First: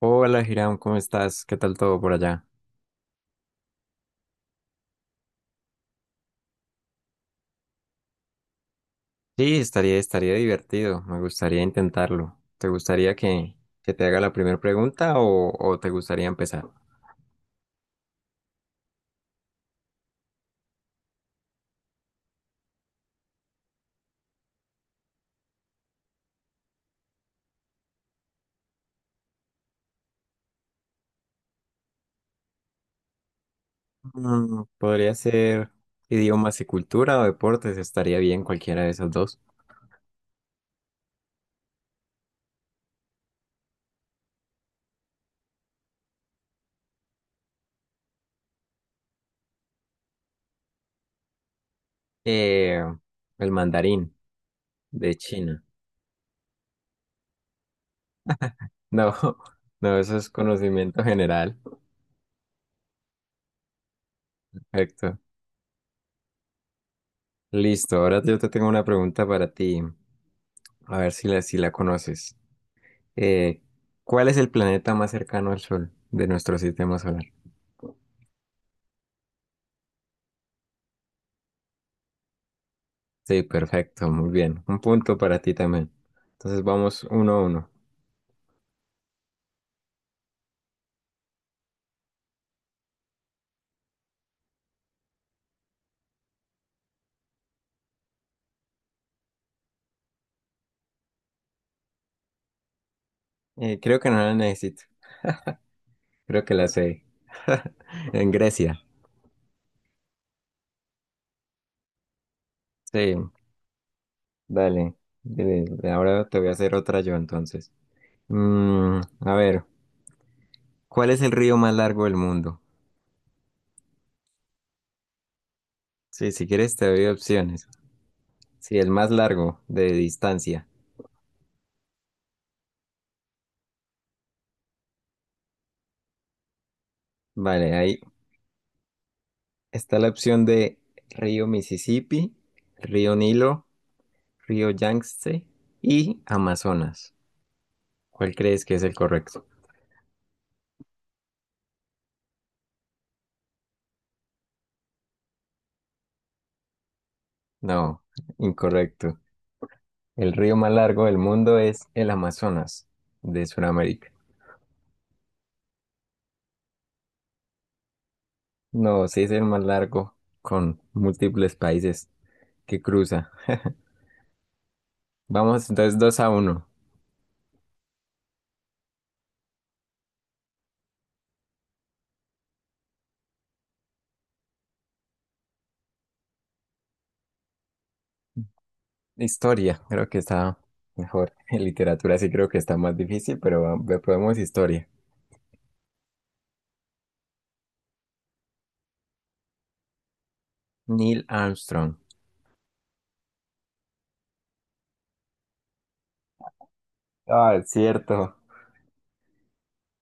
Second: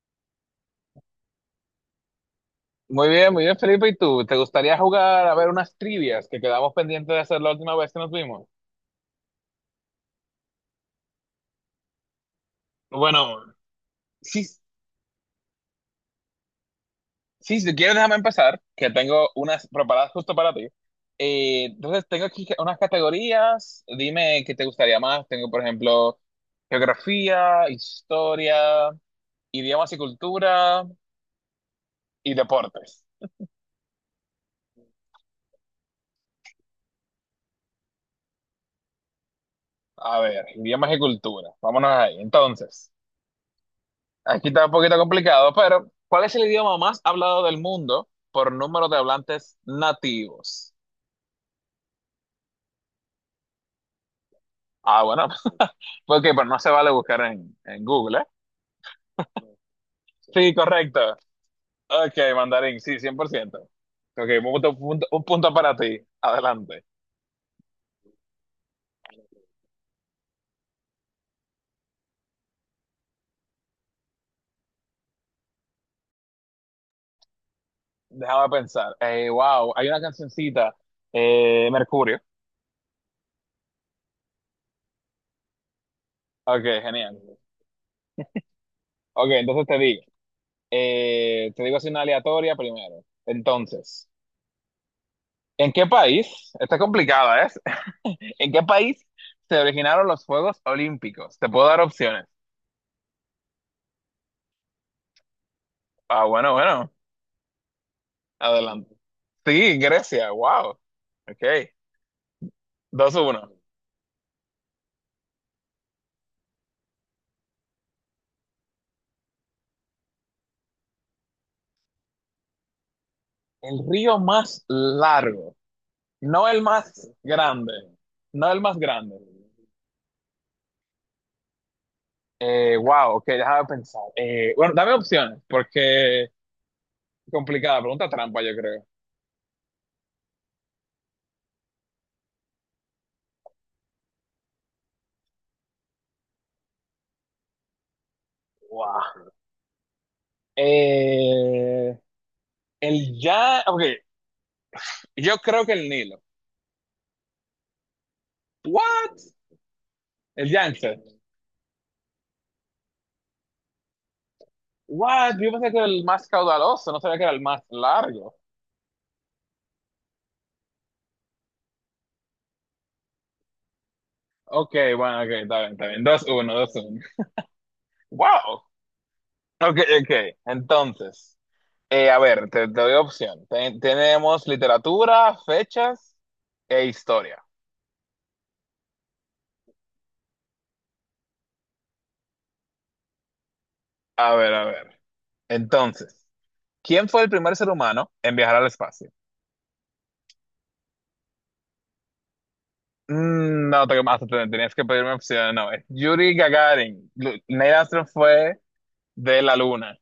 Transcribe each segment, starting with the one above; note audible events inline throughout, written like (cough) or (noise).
Hola, Hiram, ¿cómo estás? ¿Qué tal todo por allá? Muy bien, Felipe. ¿Y tú? ¿Te gustaría jugar a ver unas trivias que quedamos pendientes de hacer la última vez que nos vimos? Sí, estaría divertido. Me gustaría intentarlo. ¿Te gustaría Bueno. que te haga la Sí, primera pregunta o te gustaría empezar? sí, si quieres, déjame empezar, que tengo unas preparadas justo para ti. Entonces, tengo aquí unas categorías. Dime qué te gustaría más. Tengo, por ejemplo, geografía, historia, idiomas y cultura y deportes. Podría ser idiomas y cultura o deportes. Estaría bien cualquiera de esos dos. A ver, idiomas y cultura. Vámonos ahí. Entonces, aquí está un poquito complicado, pero ¿cuál es el idioma más hablado del mundo por número de hablantes nativos? Eh, el mandarín Ah, de bueno, China. (laughs) porque pues no se vale buscar en Google, ¿eh? No, (laughs) no, eso es Sí, conocimiento correcto. general. Ok, mandarín, sí, 100%. Ok, un punto, punto- Perfecto. un punto para ti. Adelante. Listo, ahora yo te tengo una pregunta para ti. A ver si si la conoces. Eh, ¿Cuál es el planeta más cercano al Sol de nuestro sistema solar? Déjame pensar. Wow, hay una cancioncita, Mercurio. Sí, perfecto, muy bien. Un punto para ti también. Entonces Ok, vamos uno genial. a uno. Ok, entonces te digo. Te digo así una aleatoria primero. Entonces, ¿en qué país? Está complicada, ¿eh? ¿En qué país se originaron los Juegos Olímpicos? Te puedo dar opciones. Creo que no la necesito. Ah, Creo bueno, que la bueno, sé. (laughs) En Grecia. adelante. Sí, Grecia, wow. Ok. Sí, 2-1. dale. Eh, Ahora te voy a hacer otra yo entonces. A ver, ¿cuál es el río más largo del mundo? El río más largo, Sí, si no el quieres te doy más opciones. grande, no el más Sí, el más grande. largo de distancia. Wow, ok, déjame pensar. Bueno, dame opciones, porque Vale, complicada, hay pregunta trampa, yo creo. está la opción de río Mississippi, río Nilo, río Yangtze y Amazonas. ¿Cuál crees que es el Wow. correcto? Eh, el ya, ok, yo creo que el Nilo. No, incorrecto. What? El El río más Yangtze. largo del mundo es el Amazonas de Sudamérica. What? Yo pensé que era el más caudaloso, no sabía que era el más largo. No, sí es el más largo con múltiples países que cruza. Ok, bueno, ok, está Vamos bien, está entonces bien. dos dos a uno. uno. 2-1. Wow. Ok, ok. Entonces, a ver, te doy opción. Tenemos literatura, fechas e historia. Historia, creo que está mejor. (laughs) En literatura sí creo que está más difícil, pero A probemos ver, a historia. ver. Entonces, ¿quién fue el primer ser humano en viajar al espacio? Neil Armstrong. No, tenías que pedirme opción. No, es Yuri Gagarin. Ah, es Neil Armstrong cierto. fue de la luna.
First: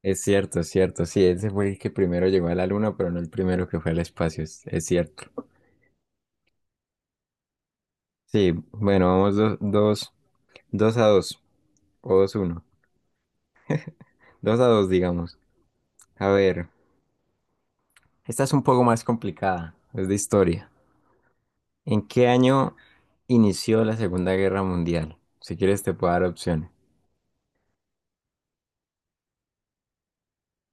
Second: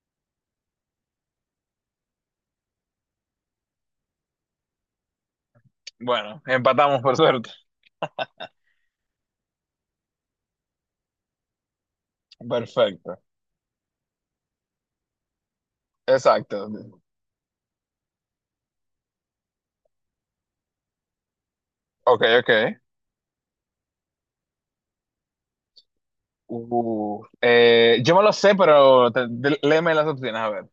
Es cierto, es cierto. Sí, ese fue el que primero llegó a la luna, pero no el primero que fue al espacio. Es cierto. Bueno, empatamos por suerte. Sí, bueno, vamos 2-2. O 2-1. Perfecto. Dos a dos, digamos. A ver, Exacto. esta es un poco más complicada. Es de historia. ¿En Ok, qué ok. año inició la Segunda Guerra Mundial? Si quieres te puedo dar opciones. Yo me lo sé, pero léeme las opciones, a ver.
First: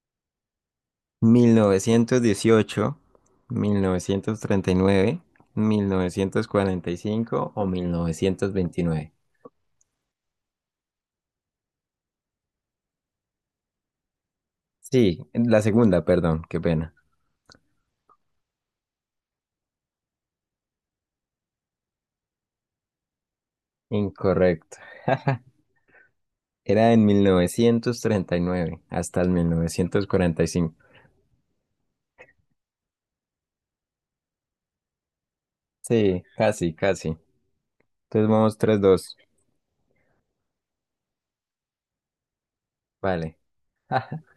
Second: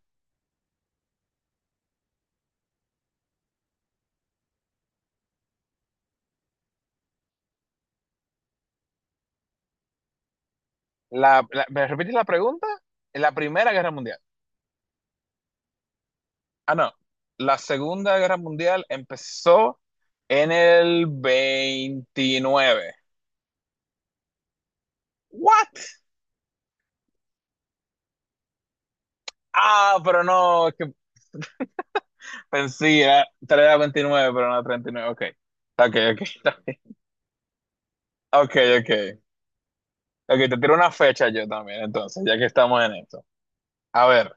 1918, 1939, 1945 o 1929. ¿Me repites la pregunta? La Primera Guerra Mundial. Sí, la segunda, perdón, qué Ah, no. pena. La Segunda Guerra Mundial empezó en el 29. Incorrecto. ¿What? Era en 1939 hasta el mil Ah, novecientos pero cuarenta y no, cinco. es que pensé, era, tal vez era 29, pero no 39. Ok. Ok, ok. (laughs) Sí, Está casi, bien. casi. Entonces Ok, vamos tres ok. dos, Ok, te tiro una fecha yo también, entonces, ya que estamos en esto. Vale. A (laughs) ver,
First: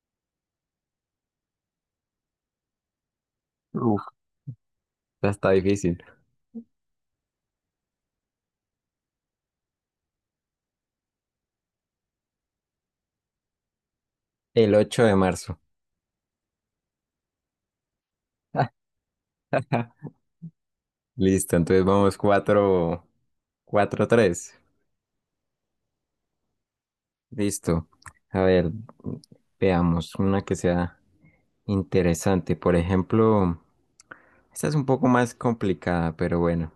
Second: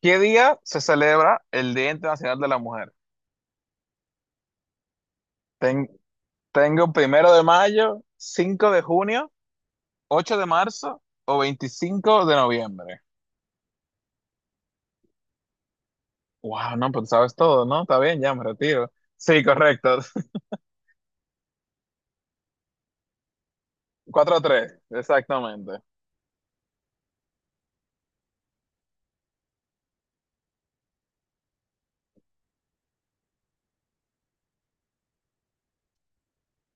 ¿qué día se celebra el Día Internacional de la Mujer? Uf, esta está Ten- difícil. tengo 1 de mayo, 5 de junio, 8 de marzo o 25 de noviembre. El 8 de marzo. Wow, no, pues sabes todo, ¿no? Está bien, ya me retiro. Sí, correcto. (laughs) (laughs) Listo, entonces vamos cuatro 4 tres. tres, exactamente. Listo. A ver, veamos una que sea interesante. Por ejemplo, esta es un poco más complicada, pero bueno.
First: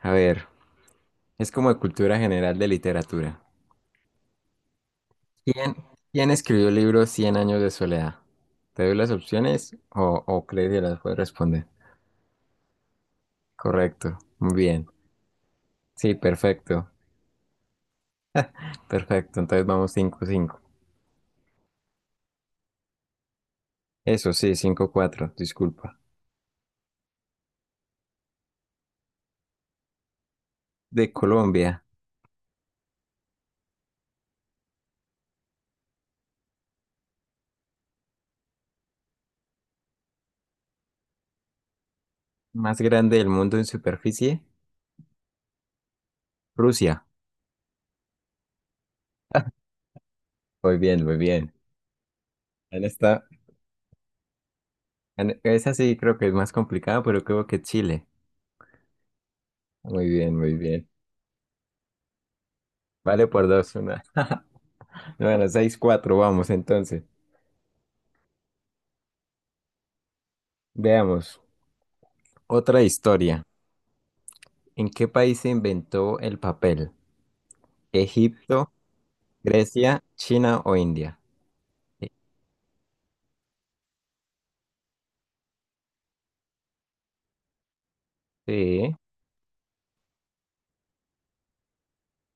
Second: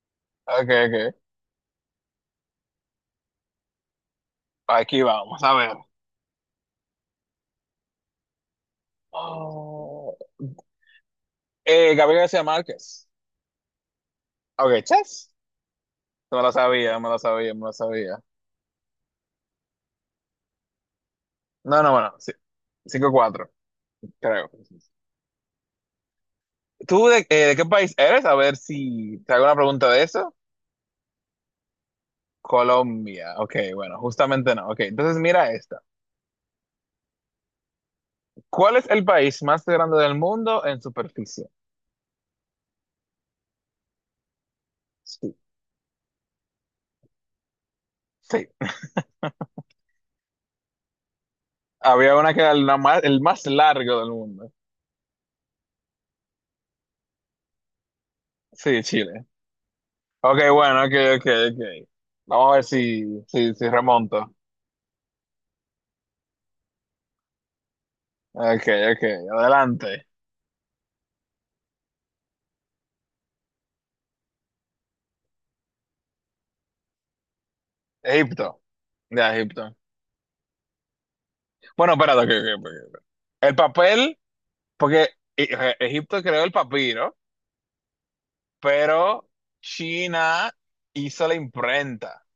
A ver, Ok, ok. es como de cultura general de literatura. Aquí vamos, a ver. ¿Quién, quién escribió el libro Cien años de soledad? ¿Te doy las opciones Oh, o crees que las puedes responder? Gabriel García Márquez. Correcto, muy Ok, bien. chess. Sí, Me lo perfecto, sabía, me lo sabía, me lo sabía. perfecto. Entonces vamos 5-5. No, no, bueno, sí. 5-4, Eso creo. sí, 5-4. Disculpa. ¿Tú de qué país eres? A ver si te hago una pregunta de eso. De Colombia, Colombia. Ok, bueno, justamente no. Ok, entonces mira esta. ¿Cuál es el país más grande del mundo en superficie? más grande del mundo en superficie, Sí, Rusia. sí. (laughs) Muy bien, muy bien. Había una que era Han el estado- más largo del mundo. Esa sí creo que es más complicada, pero creo que Chile. Sí, Chile. Muy bien, Ok, muy bueno, bien. ok, ok, ok. Vamos a ver si, Vale por si, si dos, una. remonto. (laughs) Bueno, 6-4 vamos entonces. Ok, ok, adelante. Veamos, otra historia. ¿En qué país se inventó el papel? Egipto. ¿Egipto, Ya, Egipto. Grecia, China o India? Bueno, Eh, espérate, ok, ok, ok. Ok. El papel, porque Egipto creó el papiro, Sí, pero China hizo la imprenta.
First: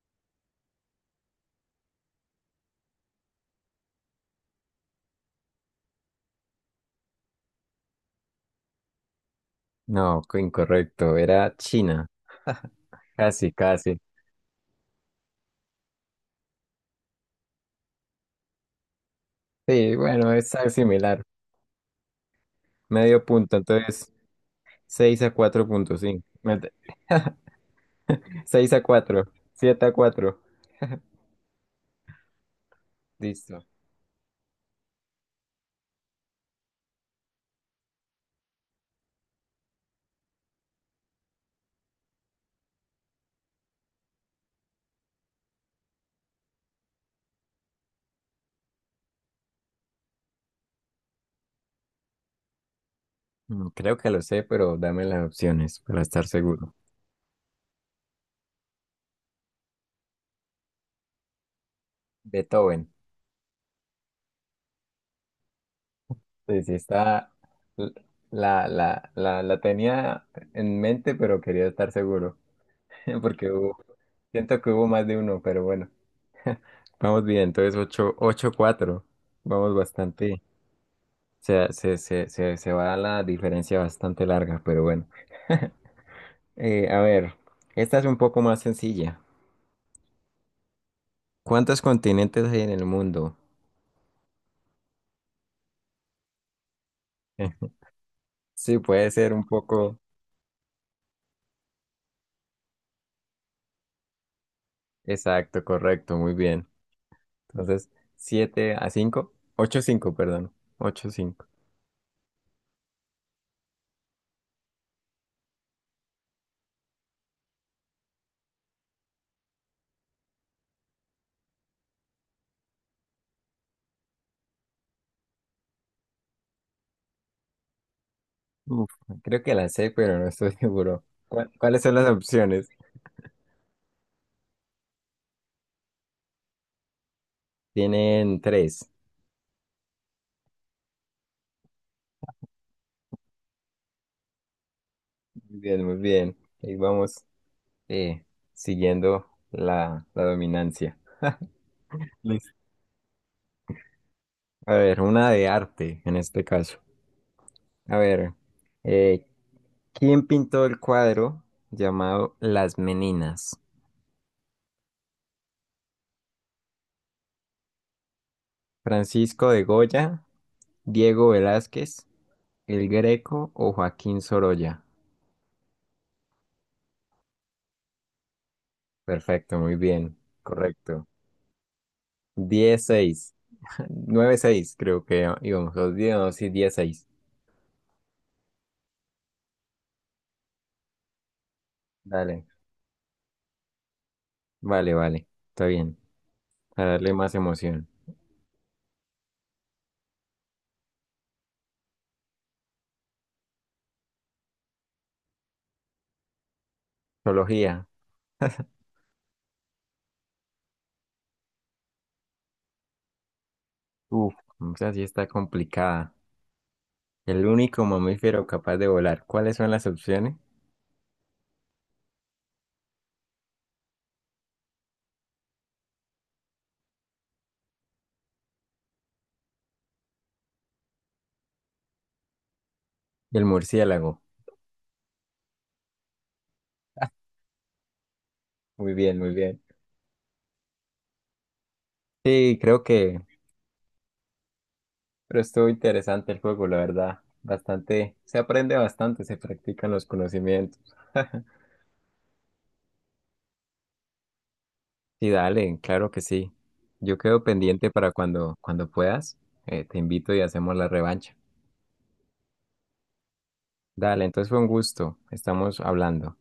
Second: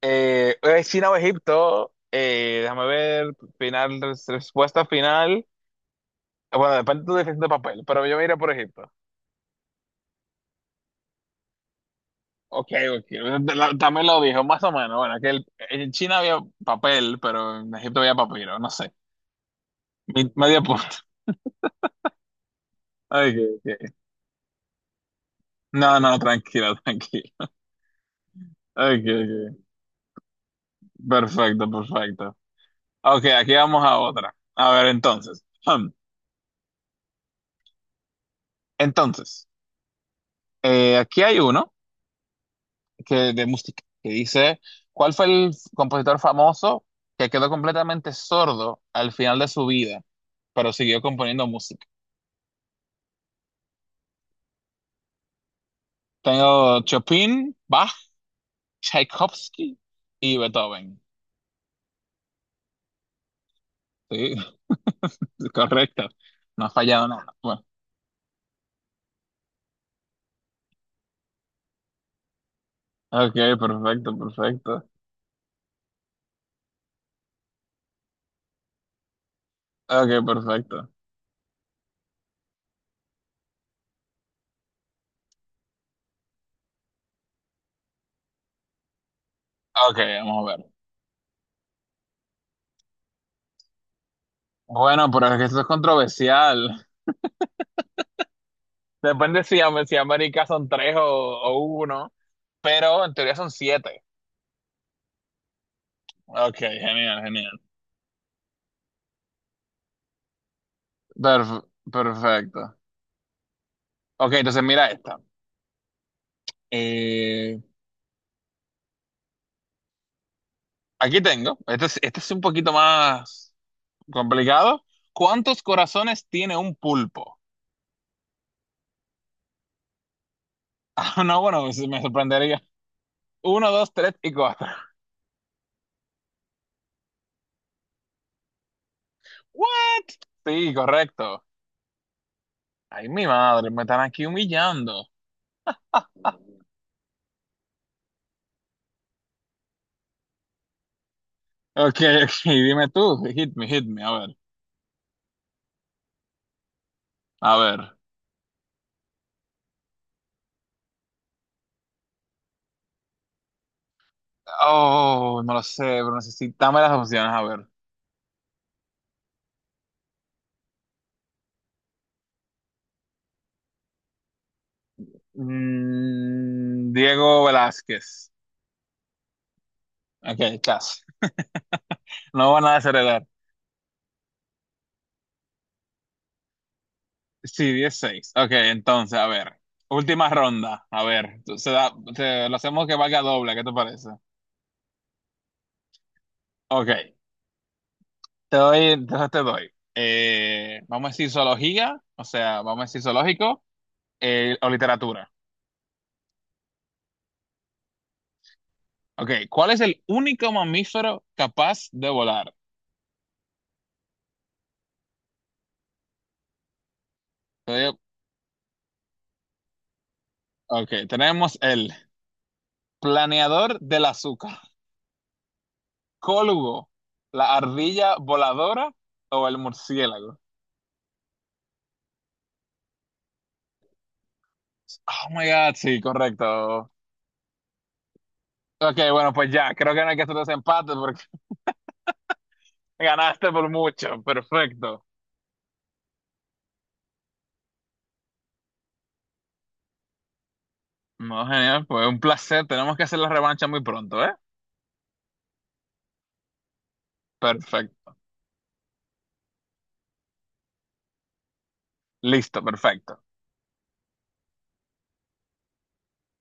China o Egipto, déjame ver, final, respuesta final. Bueno, depende de tu definición de papel, pero yo me iré por Egipto. no, incorrecto, era China. Ok, ok. Casi, casi. También lo dijo, más o menos. Bueno, que en China había papel, pero en Egipto había papiro, no sé. Sí, bueno, es Medio algo punto. similar. (laughs) Medio Ok, punto, ok. entonces 6 a No, no, 4.5. Tranquilo, (laughs) tranquilo. (laughs) Seis a Ok, cuatro, ok. 7-4. Perfecto, perfecto. Ok, aquí Listo. vamos a otra. A ver, entonces. Hmm. Entonces. Aquí hay uno que, de música, que dice, ¿cuál fue el compositor famoso que quedó completamente sordo al final de su vida, pero siguió componiendo música? Creo que lo sé, pero dame las opciones para estar seguro. Tengo Chopin, Bach, Tchaikovsky y Beethoven. Beethoven. Sí, (laughs) correcto. Sí, No ha sí, fallado está. nada. Bueno, La tenía en mente, pero quería estar seguro. (laughs) ok, Porque perfecto, siento que hubo perfecto. más de uno, pero bueno. (laughs) Vamos bien, entonces ocho cuatro. Vamos Ok, bastante. perfecto. Se va la diferencia bastante larga, pero bueno. (laughs) A ver, esta es un poco más sencilla. Ok, vamos a ver. ¿Cuántos continentes hay en el mundo? Bueno, pero es que esto es controversial. (laughs) Sí, puede ser Depende un si, si poco. América son tres o uno, pero en teoría son siete. Exacto, correcto, muy Ok, bien. genial, genial. Entonces, 7 a 5, 8 cinco, perdón. 8 cinco. Perf- Perfecto. Ok, entonces mira esta. Eh, aquí tengo. Este es un poquito más complicado. ¿Cuántos corazones tiene un pulpo? (laughs) Uf, creo que la sé, pero no estoy (laughs) seguro. Ah, no, bueno, pues ¿Cuáles son me las sorprendería. opciones? Uno, dos, tres y cuatro. Tienen tres. ¿What? Sí, correcto. Ay, mi madre, me están aquí humillando. Muy bien, muy bien. Ahí vamos, eh, siguiendo la dominancia. Ok, (laughs) ok, Listo. dime tú. Hit me, hit me. A ver, A ver, una de arte en este caso. a ver. A ver, eh, ¿quién pintó el cuadro llamado Las Meninas? Oh, no lo sé, pero necesitame las opciones. A ver. ¿Francisco de Goya, Diego Velázquez, El Greco o Joaquín Sorolla? Diego Velázquez. Perfecto, muy bien, Ok, casi. correcto. No van a desheredar. 10-6, 9-6 (laughs) creo que íbamos, los 10 no, sí, 10-6. Sí, 16. Ok, entonces, a ver. Última ronda. A ver, Dale. Lo hacemos que valga doble, ¿qué te parece? Vale, vale, está bien. Ok, Para darle más emoción. te doy, entonces te doy. Vamos a decir zoología, o sea, vamos a decir zoológico, o literatura. Zoología. Ok, ¿cuál es el único mamífero capaz de volar? Uf, esa sí está complicada. El Te único doy- mamífero capaz de volar. ¿Cuáles son las opciones? Ok, tenemos el planeador del azúcar, cólugo, la ardilla voladora o el murciélago. El murciélago. Oh my God, sí, correcto. Muy Ok, bien, bueno, muy pues bien. ya, creo que no hay que hacer desempate porque Sí, creo (laughs) que, ganaste por mucho. Perfecto. pero estuvo interesante el juego, la verdad. Bastante, se aprende bastante, se practican los conocimientos. No, (laughs) genial, pues un placer. Tenemos que hacer la revancha muy pronto, ¿eh? Sí, dale, claro que sí. Yo quedo pendiente para Perfecto. cuando puedas. Te invito y hacemos la revancha. Listo, perfecto. Dale, entonces fue un gusto. Estamos hablando.